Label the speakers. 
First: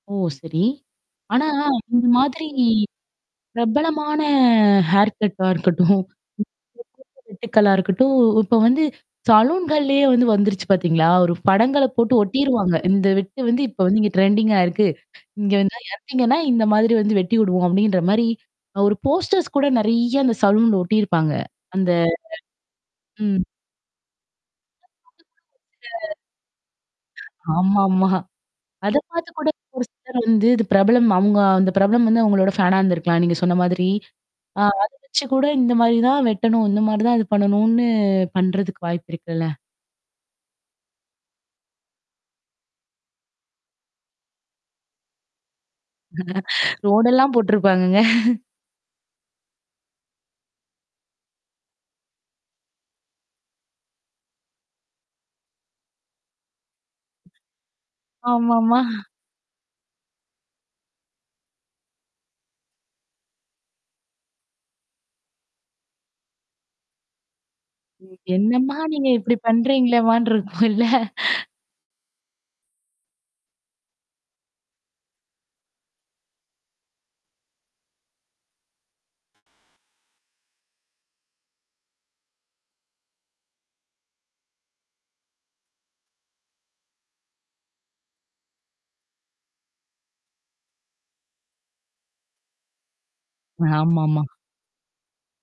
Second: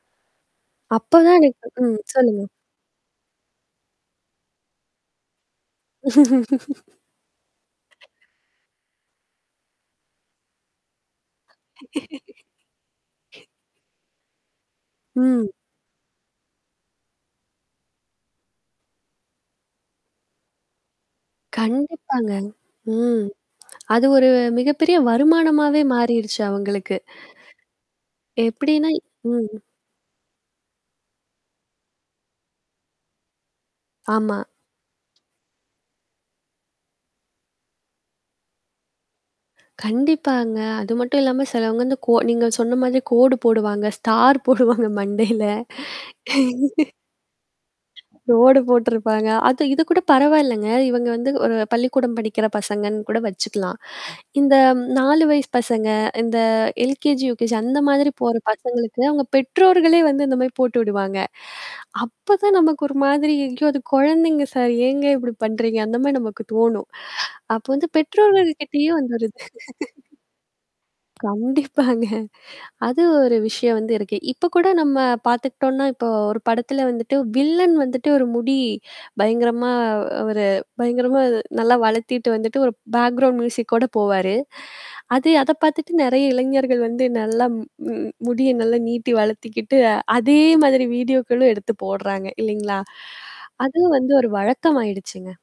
Speaker 1: ஓ! சரி.
Speaker 2: அப்பதான்
Speaker 1: ஆனா,
Speaker 2: எனக்கு ம்
Speaker 1: இந்த
Speaker 2: சொல்லுங்க.
Speaker 1: மாதிரி பிரபலமான ஹேர் கட்டா இருக்கட்டும். [unintelligible] வெட்டுக்களா இருக்கட்டும், இப்ப வந்து சாலூன்கள்லயே வந்து வந்துருச்சு பார்த்தீங்களா? ஒரு படங்கள போட்டு ஒட்டிருவாங்க. "இந்த வெட்டு வந்து இப்ப வந்து இங்க ட்ரெண்டிங்கா இருக்கு.
Speaker 2: ம்.
Speaker 1: இங்க வந்தா எடுத்தீங்கன்னா, இந்த மாதிரி வந்து வெட்டி விடுவோம்" அப்டின்ற மாரி அ ஒரு போஸ்டர்ஸ் கூட நிறைய அந்த சலூன்ல ஒட்டியிருப்பாங்க. அந்த
Speaker 2: கண்டிப்பாங்க. ம்.
Speaker 1: ம்.
Speaker 2: அது ஒரு
Speaker 1: [unintelligible]
Speaker 2: மிகப்பெரிய வருமானமாவே மாறிருச்சு அவங்களுக்கு.
Speaker 1: ஆமாமா.
Speaker 2: எப்டின்னா
Speaker 1: அத பார்த்து
Speaker 2: ம்.
Speaker 1: கூட. ஒரு சிலர் வந்து இது பிரபலம். அவுங்க அந்த பிரபலம் வந்து அவங்களோட ஃபேனா இருந்திருக்கலாம். நீங்க சொன்ன மாதிரி.
Speaker 2: ஆமா.
Speaker 1: ஆ அத வச்சு கூட இந்த மாரி தான் வெட்டணும். இந்த மாரி தான் இது பண்ணணும்னு பண்றதுக்கு வாய்ப்பு இருக்குல்ல.
Speaker 2: கண்டிப்பாங்க. அது மட்டும் இல்லாம சிலவங்க இந்த கோ நீங்க சொன்ன மாதிரி கோடு போடுவாங்க. ஸ்டார் போடுவாங்க மண்டையில.
Speaker 1: ரோடெல்லாம் போட்டுருப்பாங்கங்க.
Speaker 2: ரோடு போட்டுருப்பாங்க. அது இது கூட பரவாயில்லங்க. இவங்க வந்து ஒரு பள்ளிக்கூடம் படிக்கிற பசங்கன்னு கூட வச்சுக்கலாம். இந்த 4 வயசு பசங்க, இந்த எல்கேஜி யுகேஜி அந்த மாதிரி போற
Speaker 1: ஆமாமா.
Speaker 2: பசங்களுக்கு அவங்க பெற்றோர்களே வந்து இந்த மாரி போட்டு விடுவாங்க. அப்ப தான் நமக்கு ஒரு மாதிரி, "ஐயோ! அது குழந்தைங்க சார்! ஏங்க இப்டி பண்றீங்க?" அந்த மாரி நமக்கு தோணும். அப்போ வந்து பெற்றோர்கள்
Speaker 1: என்னம்மா!
Speaker 2: கிட்டயே
Speaker 1: நீங்க
Speaker 2: வந்து ஒரு
Speaker 1: இப்டி
Speaker 2: இது.
Speaker 1: பண்றீங்களேமான்னு இருக்கும் இல்ல?
Speaker 2: கண்டிப்பாங்க. அது ஒரு விஷயம் வந்து இருக்கு. இப்ப கூட நம்ம பார்த்துக்கிட்டோம்னா, இப்போ ஒரு படத்துல வந்துட்டு வில்லன் வந்துட்டு ஒரு முடி பயங்கரமா ஒரு பயங்கரமா நல்லா வளர்த்திட்டு வந்துட்டு ஒரு பேக்ரவுண்ட் மியூசிக் கூட போவாரு. அது அத பார்த்துட்டு நெறைய இளைஞர்கள் வந்து நல்லா ம் ம் முடிய நல்லா நீட்டி வளர்த்திக்கிட்டு அதே மாதிரி வீடியோக்களும் எடுத்து போடுறாங்க இல்லைங்களா? அது வந்து
Speaker 1: ஆமாமா.
Speaker 2: ஒரு வழக்கமாயிடுச்சுங்க.